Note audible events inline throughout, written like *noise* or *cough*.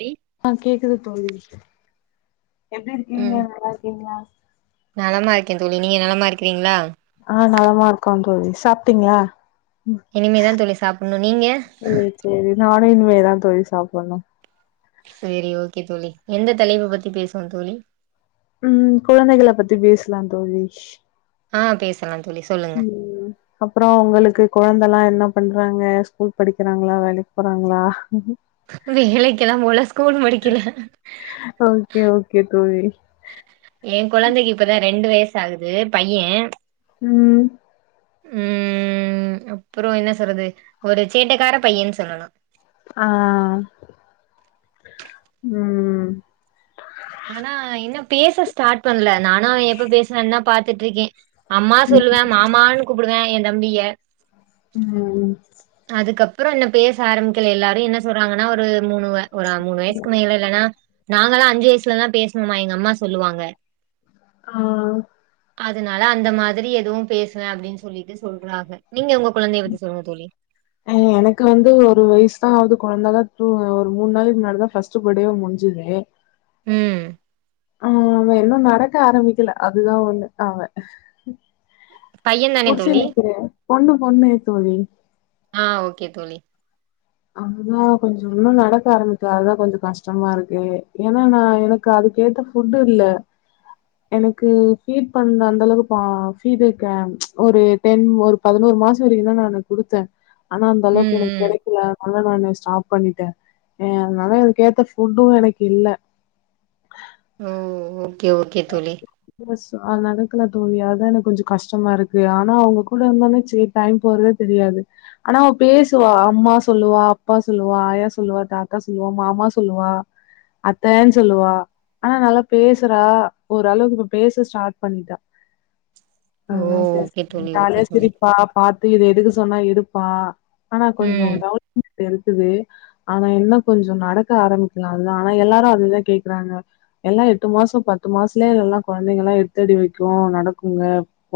D ஆ கேக்குது தோழி எப்படி இருக்கீங்க ம் நல்லா இருக்கீங்களா நலமா இருக்கே தோழி நீங்க நலமா இருக்கிறீங்களா ஆ நலமா இருக்கோ தோலி சாப்ட்டீங்களா இனிமேதா தோளி சாப்பின்ணு நீங்க இனிமே தா தோழி சாப்பின்ணு சேரி ஓகே தோலி எந்த தலைப்ப பத்தி பேசுவோ தோழி உ கொழந்தைகள பத்தி பேசலா தோழி ஆ பேசு உம் அப்பறோ உங்களுக்கு கொழந்தைலா என்ன பண்றாங்க ஸ்கூல் படிக்கிறாங்களா வேலைக்கு போறாங்களா வேலைக்கெலா போல ஸ்கூல் முடிக்கல ஓகே ஓகே தோழி எ குழந்தைக்கு இப்பதா ரெண்டு வயச ஆகுது பைய்யே உ உ அப்பறோ என்ன சொல்றது ஒரு சேட்டக்கார பையன்னு சொல்லலா ஆ உ ஆனா இன்னு பேச ஸ்டார்ட் பண்ணல நானு அவே எப்ப பேசுவானு தா பாத்துட்ருக்கே அம்மா சொல்லுவே மாமான் கூப்புடுவே எ தம்பியே உ அப்பறோ என்ன பேச ஆரம்பிக்கல எல்லாரு என்ன சொல்றாங்கன்னா ஒரு மூணுவ போறா மூணு வயசுக்கு மேல இல்லனா நாங்கலா அஞ்சு வயசுலதா பேசுணோமா எங்க அம்மா சொல்லுவாங்க ஆ அதனால அந்த மாதிரி எதுவு பேசுவே அப்டின்னு சொல்லிட்டு சொல்றாங்க நீங்க உங்க கொழந்தை பத்தி சொல்லுங்க தோழி ம் எனக்கு வந்து ஒரு வயசு தா ஆவது குழந்தாதா தூ ஒரு மூணு நாளைக்கு முன்னாடி ஃபஸ்ட்டு பட்டேவே முடிஞ்சுது ம் ஆ அவன் இன்னு நடக்க ஆரம்பிக்கல அதுதா ஒண்ணு அவ பையன் தானே புடிச்சுன் தோழி நிக்கிறே பொண்ணு பொண்ணு தோழி ஆ ஓக்கே தோழி அதுதா கொஞ்ச இன்னு நடக்க ஆரம்பிச்சே அதுதா கொஞ்ச கஷ்டமா இருக்கு ஏனா நா எனக்கு அதுக்கேத்த ஃபுட்டு் இல்ல எனக்கு ஃபீட் பண்ண அந்த அளவு பா ஃபீட இருக்கே ஒரு டென் ஒரு பதினோரு மாச வரைக்குதா நானு குடுத்தே ஆனா அந்த அளவுக்கு ம் எனக்கு ம் கிடைக் அதனால நானு ஸ்டாப் பண்ணிட்டே. ஏ அதனால அதுக்கேத்த ஃபுட்டும் எனக்கு இல்ல ஓ ஓ ஓக்கே ஓக்கே தோழி எஸ் நடக்கல தோழி அதா எனக்கு கொஞ்ச கஷ்டமா இருக்கு ஆனா அவுங்க கூட இருந்தே ச டைம் போறதே தெரியாது ஆனா அவ பேசுவா அம்மா சொல்லுவா அப்பா சொல்லுவா ஆயா சொல்லுவா தாத்தா சொல்லுவா மாமா சொல்லுவா அத்தைன் சொல்லுவா ஆனா நல்லா பேசுறா ஓரளவுக்கு இப்ப பேச ஸ்டாட் பண்ணிட்டா ஓ நல்ல பேசு ஓகே தோழி ஓகே ஜாலியா தோழி சிரிப்பா பாட் இது எடுக்கா சொன்னா எடுப்பா ஆனா கொஞ்ச ம் கவ இருக்குது ஆனா என்ன கொஞ்ச நடக்க ஆரம்பிக்கல அதா ஆனா எல்லாரு அதுதா கேக்கறாங்க எல்லா எட்டு மாச பத் பத்து மாசத்துலே எல்லா கொழந்தைங்கல்லா எடுத்தடி வைக்கும் நடக்குங்க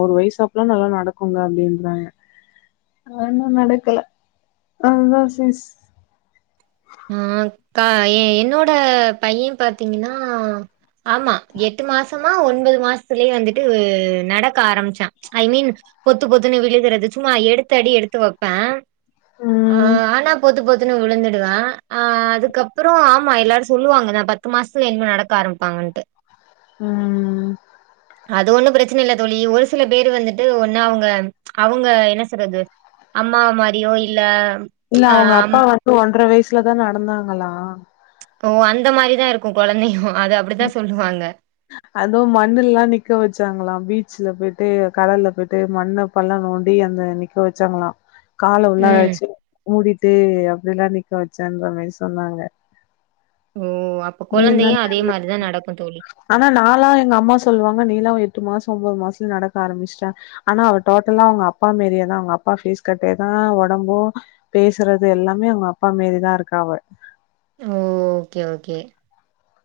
ஒரு வயசாப்பல நல்லா நடக்குங்க அப்டின்றாங்க இன்னு நடக்கல அதா சே ஆ க்கா எ என்னோட பைய பாத்தீங்கன்னா ஆமா எட்டு மாசமா ஒன்பது மாசத்துலயே வந்துட்டு நடக்க ஆரம்பிச்சே ஐ மீன் பொத்து பொத்துன்னு விழுகறது சும்மா எடுத்தடி எடுத்து வைப்பே ஆ ம். ஆனா பொத்து பொத்து ன்னு விழுந்துடுவா ஆ அதுக்கப்புற ஆமா எல்லாரு சொல்லுவாங்க தா பத்து மாசத்துல ன்னிமே நடக்க ஆரம்பிப்பாங்கட்டு ம் ம் அது ஒன்னு பிரச்சனை இல்ல தோழி ஒரு சில பேரு வந்துட்டு ஒன்னு அவுங்க அவுங்க என்ன சொல்றது அம்மா மாரியோ இல்ல இல்ல ஆ அவுங்க அப்பா அம்- வந்து ஒன்றரை வயசு ல தா நடந்தாங்களா ஓ அந்த மாரிதா இருக்கும் கொழந்தைகளும் அதுவு மண்ணுலல நிக்க வச்சாங்களாம் பீச் சில போயிட்டு கடல்ல போயிட்டு மண்ண பள்ள நோண்டி அந்த நிக்க வச்சாங்கலா கால ம் உள்ளாச்சு மூடி டேய் அப்டிலா நிக்க வச்சேன்றமாரி சொன்னாங்க ஓ அப்ப நீ என்ன கொழந்தையும் அதே மாரி ஆனா நா ல்ல எங்க அம்மா சொல்லுவாங்க நீ லா எடுத் எட்டு மாசோ ஒன்போது மாசத்துல நடக்க ஆரம்பிச்சிட்டா ஆனா அவ டோட்டலா அவங்க அப்பா மாரியேதா அவங்க அப்பா ஃபேஸ் கட்டேதா ஒடம்பூ பேசுறது எல்லாமே அவங்க அப்பா மாறிதா இருக்கா அவ ஓ ஓகே ஓகே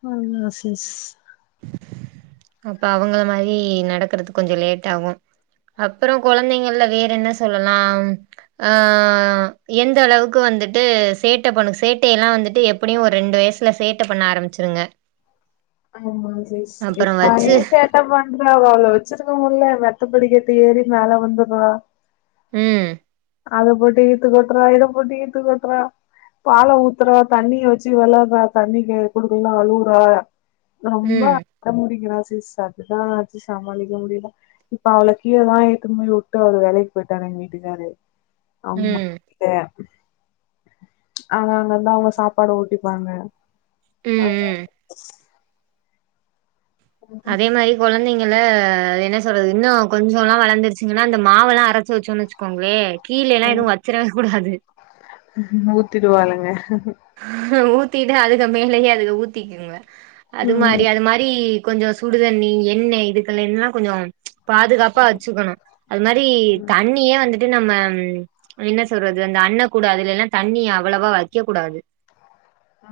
ஆ ஆ சிஷ் அப்ப அவங்கள மாரி நடக்கறது கொஞ்சோ லேட்ஆவு அப்பறோ கொழந்தைங்கள்ல வேற என்ன சொல்லலா அ எந்த அளவுக்கு வந்துட்டு சேட்ட பண்ணு சேட்டைனா வந்துட்டு எப்படியு ஒரு ரெண்டு வயசுல சேட்டை பண்ண ஆரம்பிச்சிருங்க ஆமா சரி சரி அப்பறோ வச்சு பையன் சேட்டா பண்றா அவ்வ வச்சிருக்க முடில த்த படிக்கட்டு ஏறி மேல வந்துரா உ அத போட்டு இத்து கொட்டுறா இத போட்டு இத்து கொட்டுறா பால ஊத்துறா தண்ணிய வச்சு விளாட்றா தண்ணிக்கு குடுக்கலான அழுவுறா ரொம்ப ம் அடோ புடிக்கிறா *unintelligible* சத்துதா அதுவச்சு சமாளிக்க முடியல இப்ப அவளைக்கீழதா இழுத்துனு போய் விட்டு அவரு வேலைக்கு போயிட்டார் எங்க வீட்டுக்காரு ஆம்மா ம் கிட்ட அங்க அங்கந்தா அவங்க சாப்பாடு ஊட்டிப்பாங்க உ உ அதே மாரி கொழந்தைங்கள என்ன சொல்றது இன்னு கொஞ்சலா வளர்ந்துருச்சுங்கன்னா அந்த மாவலா அரைச்சு வச்சோன்னு வச்சுக்கோங்களே கீழே லா எதுவு வச்சிரவே கூடாது ஊத்திடுவாளுங்க ஹ உத் த்திட்டு அதுக்கு மேலயே அதுக ஊத்திக்குங்க அது ம் மாரி அது மாரி கொஞ்சோ சுடுதண்ணி எண்ணெய் இதுக்கெல்லா கொஞ்சோ பாதுகாப்பா வச்சுக்கணு அது மாரி தண்ணிய வந்துட்டு டு நம்ம என்ன சொல்றது அந்த அண்ண கூட அதுலலா தண்ணிய அவ்வளவா வக்க கூடாது உ உ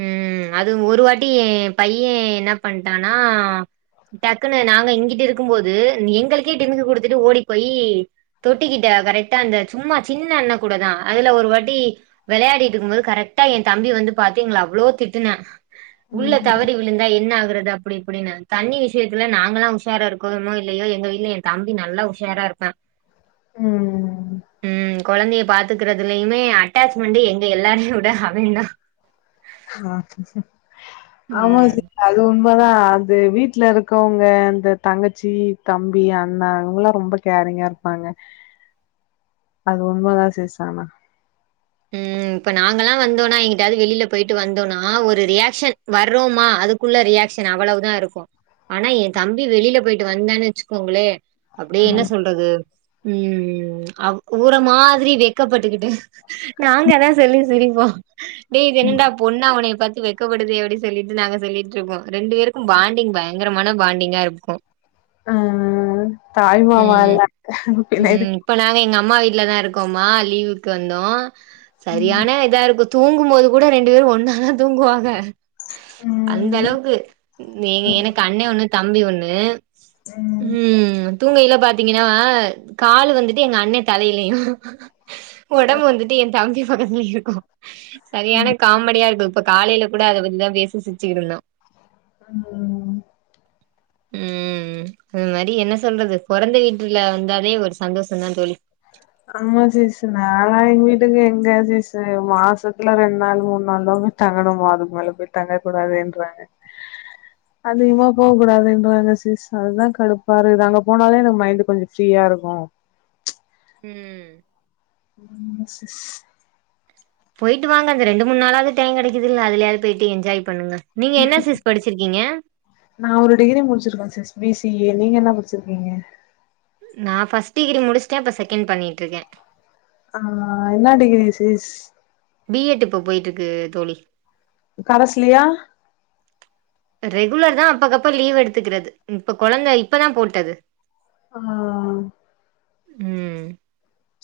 உ அது ஒரு வாட்டி பைய்யே என்ன பண்ட்டானா டக்குன்னு நாங்க இங்கிட்டு இருக்கும்போது எங்களுக்கே டிமிக்கி குடுத்துட்டு ஓடி போய் தொட்டிக்கிட்ட கரெக்டா அந்த சும்மா சின்ன அண்ண கூடதா அதுல ஒரு வாட்டி விளையாடிட்டு இருக்கும்போது கரெக்டா எ தம்பி வந்து பாத்து எங்கள அவ்ளோ திட்டுனா உள்ள ம் தவறி விழுந்தா என்ன ஆ குரது அப்டி இப்டின்னு தண்ணி விஷயத்துல நாங்கல்லா உஷாரா இருக்கோமோ இல்லையோ எங்க வீ்ட்ல எ தம்பி நல்லா உஷாரா இருப்பா உ கொழந்தைய பாத்துக்குறதுலயுமே அட்டாச் ச்மன்ட்டு எங்க எல்லாரையு விட அவே தா ஆ ஆமா ம் சிஸ்டர் அவுந் ரொம்பதா அது வீட்ல இருக்கவங்க இந்த தங்கச்சி தம்பி அண்ணா அவங்கல்லா ரொம்ப கேரிங்கா இருப்பாங்க அது உண்மதா சிஸ்டர் ஆனா ம் இப்ப நாங்க எல்லா வந்தோன்னா எங்கிட்டாவது வெளில போயிட்டு வந்தோன்னா ஒரு ரியாக்க்ஷன் வர்றோமா அதுக்குள்ள ரியாக்க்ஷன் அவ்வளவுதா இருக்கு ஆனா எ தம்பி வெளில போயிட்டு வந்தான் வெச்சுக்கோங்களே அப்டியே ஆமா என்ன சொல்றது ம் அவ் ஊற மாதிரி வெக்கப்பட்டுக்கிட்டு நாங்கதா சொல்லி சிரிப்போ டேய் இது என்னடா பொண்ணா உன்னிய பாத் து வெக்கப்படுதே அப்டின் சொல்லிட்டு நாங்க சொல்லிட்ருப்போ ரெண்டு பேருக்கும் பாண்டிங் பயங்கரமான பாண்டிங்கா இருக்கு ம் தாய் மாமா ம் இல்லன்னாக்க பின்ன எதுக்கு இல்லன்னா இருக்கோமா லீவுக்கு வந்தோ ம் செரியான இதா இருக்கு தூங்கும்போது கூட ரெண்டு பேரு ஒன்னாதா தூங்குவாங்க அந்த ம் அளவுக்கு ம் எனக்கு அண்ணெ ஒண்ணு தம்பி ஒண் ணு ம் தூங்கையில பாத்தீங்கன்னா கால் வந்துட்டு எங்க அண்ணெ தலையிலயு ஒடம்பு வந்துட் தம்பி பக்கத்துலயு இருக்கு சரியான காமெடியா இருக்கு இப்ப காலையில கூட அத பத்திதா பேசி சிருச்சுகிட்டு இருந்தோ ம் ம் அது மாரி என்ன சொல்றது பொறந்த வீட்டுல வந்தாவே ஒரு சந்தோஷந்தா தோழி ஆமா சிஸ்டர் நாலா எங்க வீட்டுக்கு எங்க சிஸ்டர் மாசத்துல ரெண்டு நாள் மூணு நாள் தா போய் தங்கணுமா அதுக்கு மேல போயி தங்க கூடாதுன்றாங்க அதிகமா போக கூடாதுன்றாங்க சிஸ்டர் அதுதா கடுப்பாரு இருக்கு அங்க போனாலே எனக்கு மைண்ட்டு கொஞ்சோ ஃப்ரீயா இருக்கு ம் ம் சிஸ் போயிட்டு வாங்க அந்த ரெண்டு மூணுாளாவது டைம் கெடைக்குதுல்ல அதுலயாவது போயிட்டு என்ஜாய் பண்ணுங்க நீங்க என்ன சிஸ் படிச்சிருக்கீங்க நான் ஒரு டிகிரி முடுச்சுருக்க சிஸ் பி சி ஏ நீங்க என்ன படுச்சுருக்கீங்க நா ஃபஸ்ட் டிகிரி முடுச்சுட்ட இப்போ செகண்ட் பண்ணிட்ருக்க ஆ என்ன டிகிரி சிஸ் பி எட் இப்ப போயிட்டு இருக்கு தோழி கரஸ்லியா ரெகுலர்தா அப்பக்கப்ப லீவ் எடுத்துக்குறது இப்ப கொழந்த இப்பதா போட்டது ஆ ம்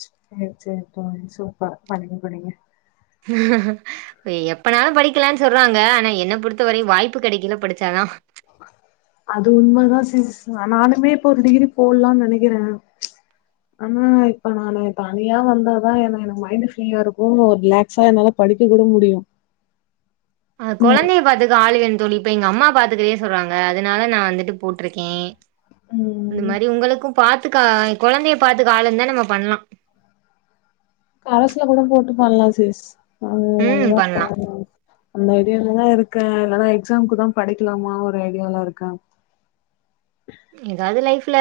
சேரி சேரி தோழி சூப்பர் படிங்க படிங்க எ எப்பனாலு படிக்கலான்னு சொல்றாங்க ஆனா என்ன பொறுத்தவரையு வாய்ப்பு கெடைக்கைல படிச்சாதா அது உண்மதா சிஸ்டர் அ நானுமே இப்ப ஒரு டிகிரி போட்லான்னு நெனைக்கிறே ஆனா இப்ப நானு தனியா வந்தாதா என எனக்கு மைண்டு ஃப்ரீயா இருக்கு ரிலாக்ஸா என்னால படிக்க கூட முடியு. ஆ கொழந்தைய பாத்துக்க ஆளு வேணு தோழி இப்ப எங்க அம்மா பாத்துக்கறேன்னு சொல்றாங்க. அதனால நா வந்துட்டு போட்ருக்கே. அந்த ம் மாரி உங்களுக்கு பாத் த்துக்கா எ கொழந்தைய பாத்துக்க ஆளு இருந்தா நம்ம பண்லா. கரஸ்ல கூட போட்டு பண்லா சிஸ். நானு ம் அதுதா பண்லா பாக்கறே அந்த ஐடியாலதா இருக்கே இல்லனா எக்ஸாம்க்குதா படிக்கலாமா ஒரு ஐடியால இருக்கே. எதாவது லைஃப் ல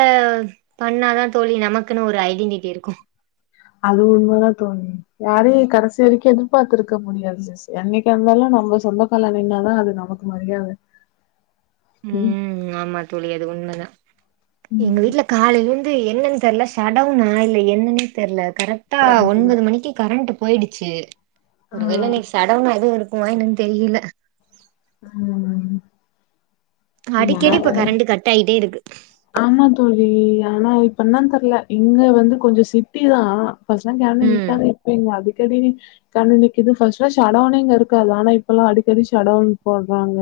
பண்ணாதா தோழி நமக்குன்னு ஒரு ஐடென்டிட்டி இருக்கு. அது உண்மதா தோழி. யாரையு கடைசி வரைக்கி எதிர்பாத்திருக்க முடியாது சிஸ். என்னைக்கா இருந்தாலு நம்ம சொந்தக்கால்ல நின்னாதா அது நமக்கு மரியாத. ம் ஆமா தோழி அது உண்மதா. எங்க வீட்ல காலைல இருந் து என்னன் தெர்ல ஷடவுனா இல்ல என்னனே தெர்ல. கரெக்டா ஒன்பது மணிக்கி கரண்ட்டு போயிடுச்சு ஆ ஒரு வேள இன்னக்கி ஷடவுனா எது இரு க்குமா என்னன்னு தெரியில. ஆ அடிக்கடி இப்ப கரண்டு கட் ஆயிட்டே இருக்கு. ஆமா தோழி ஆனா இப்ப என்னன் தெர்ல. இங்க வந்து கொஞ்சொ சிட்டிதா. ஃபஸ்ட்லா கரண்டு ம் நிக்காது இப்ப இங்க அடி க்கடி நி கரண்டு நிக்கிது ஃபஸ்ட்லா ஷடவுனே இங்க இருக்காது ஆனா இப்பல்லா அடிக்கடி ஷடவுன் போட்றாங்க.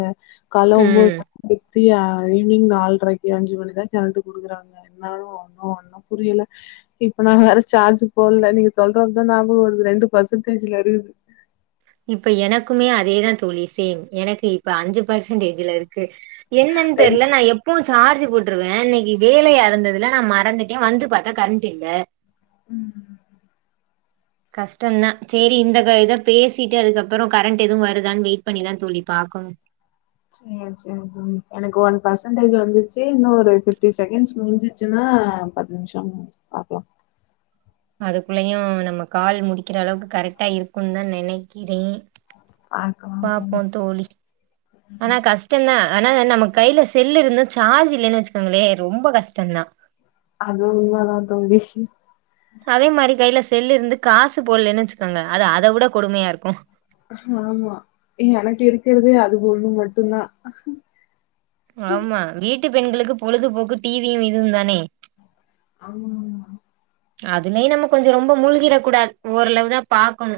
கால்ல ஒம்போது ம் பத்து மணி சியா ஈவினிங் நால்ரைக்கி அஞ்சு மணி க்குதா கரண்டு குடுக்குறாங்க. என்னனு ஒன்னு ஒன்னும் புரியல. இப்ப நா வேற சார்ஜ் போடல நீங்க சொன்னவுந்தா ஞாபகோ வருது ரெண்டு பர்சன்டேஜ்ல இருக்குது. இப்ப எனக்குமே அதேதா தோழி சேம் எனக்கு இப்ப அஞ்சு பர்சன்டேஜ்ல இருக்கு. என்னன் ரெண் தெர்ல நா எப்பவு சார்ஜு போட்ருவே இன்னக்கி வேலையா இருந்ததுல நா மறந்துட்டே வந்து பாத்தா கரண்ட்டு இல்ல. உ கஷ்டந்தா சரி இந்த இத பேசிட்டு அதுக்கப்பறோ கரண்ட் எதுவு வருதானு வெயிட் பண்ணிதா சொல்லி பாக்கணு சரி சரி எனக்கு ஒன் பர்சன்டேஜ் வந்துச்சு இன்னு ஒரு ஃபிஃப்டி செகன்ஸ் முடிஞ்சிச்சுன்னா பத்து நிமிஷோ பாக்கலா அதுக்குள்ளயு நம்ம கால் முடிக்கிற அளவுக்கு கரெக்டா இருக்குன்னு தா நினைக்கிறே பார்ப்போ தோழி ஆனா கஷ்டந்தா ஆனா என்ன நம்ம கையில செல்லு இருந்தும் சார்ஜ் இல்லலைன்னு வச்சுக்கோங்களே ரொம்ப கஷ்டந்தா அதுவு உன்மதா தோழி அதே மாரி கையில செல்லு இருந்து காசு போடலன்னு வச்சுக்கோங்க அது அத விட கொடுமையா இருக்கு ஆமா எ எனக்கு இருக்கிறதே அது ஒன்னு மட்டுந்தா ஆமா வீட்டுக்கு பெண்களுக்கு பொழுதுபோக்கு டி வியு இதுவு தானே ஆமாமா அதுலயு நம்ம கொஞ்சோ ரொம்ப மூழ்கிர கூடாது ஓரளவு தா பாக்கணு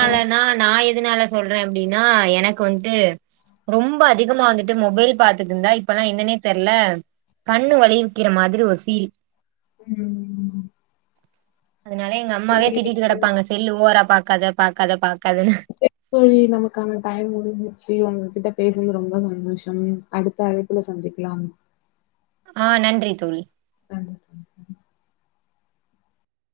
ஆ நா எது எதனால சொல்றே அப்டின்னா எனக்கு வந்துட்டு ரொம்ப அதிகமா வந்துட்டு மொபைல் பாத்துட்டு இருந்தா இப்பல்லா என்னன்னே தெர்ல கண்ணு வளைக்கிற மாதிரி ஒரு ஃபீல் உ அதனால எங்க அம்மாவே சேரி திட்டிட்டு தோழி கெடப்பாங்க செல்லு ஓவரா பாக் கத பாக்காத பாக் சரிங்க தோழி நமக்கான டயம் முடிஞ்ச்சு உங்ககிட்ட பேச *unintelligible* ரொம்ப சந்தோஷம் அடுத்த அழைப்புல சந்திக்கலாம் ஆ நன்றி தோழி அ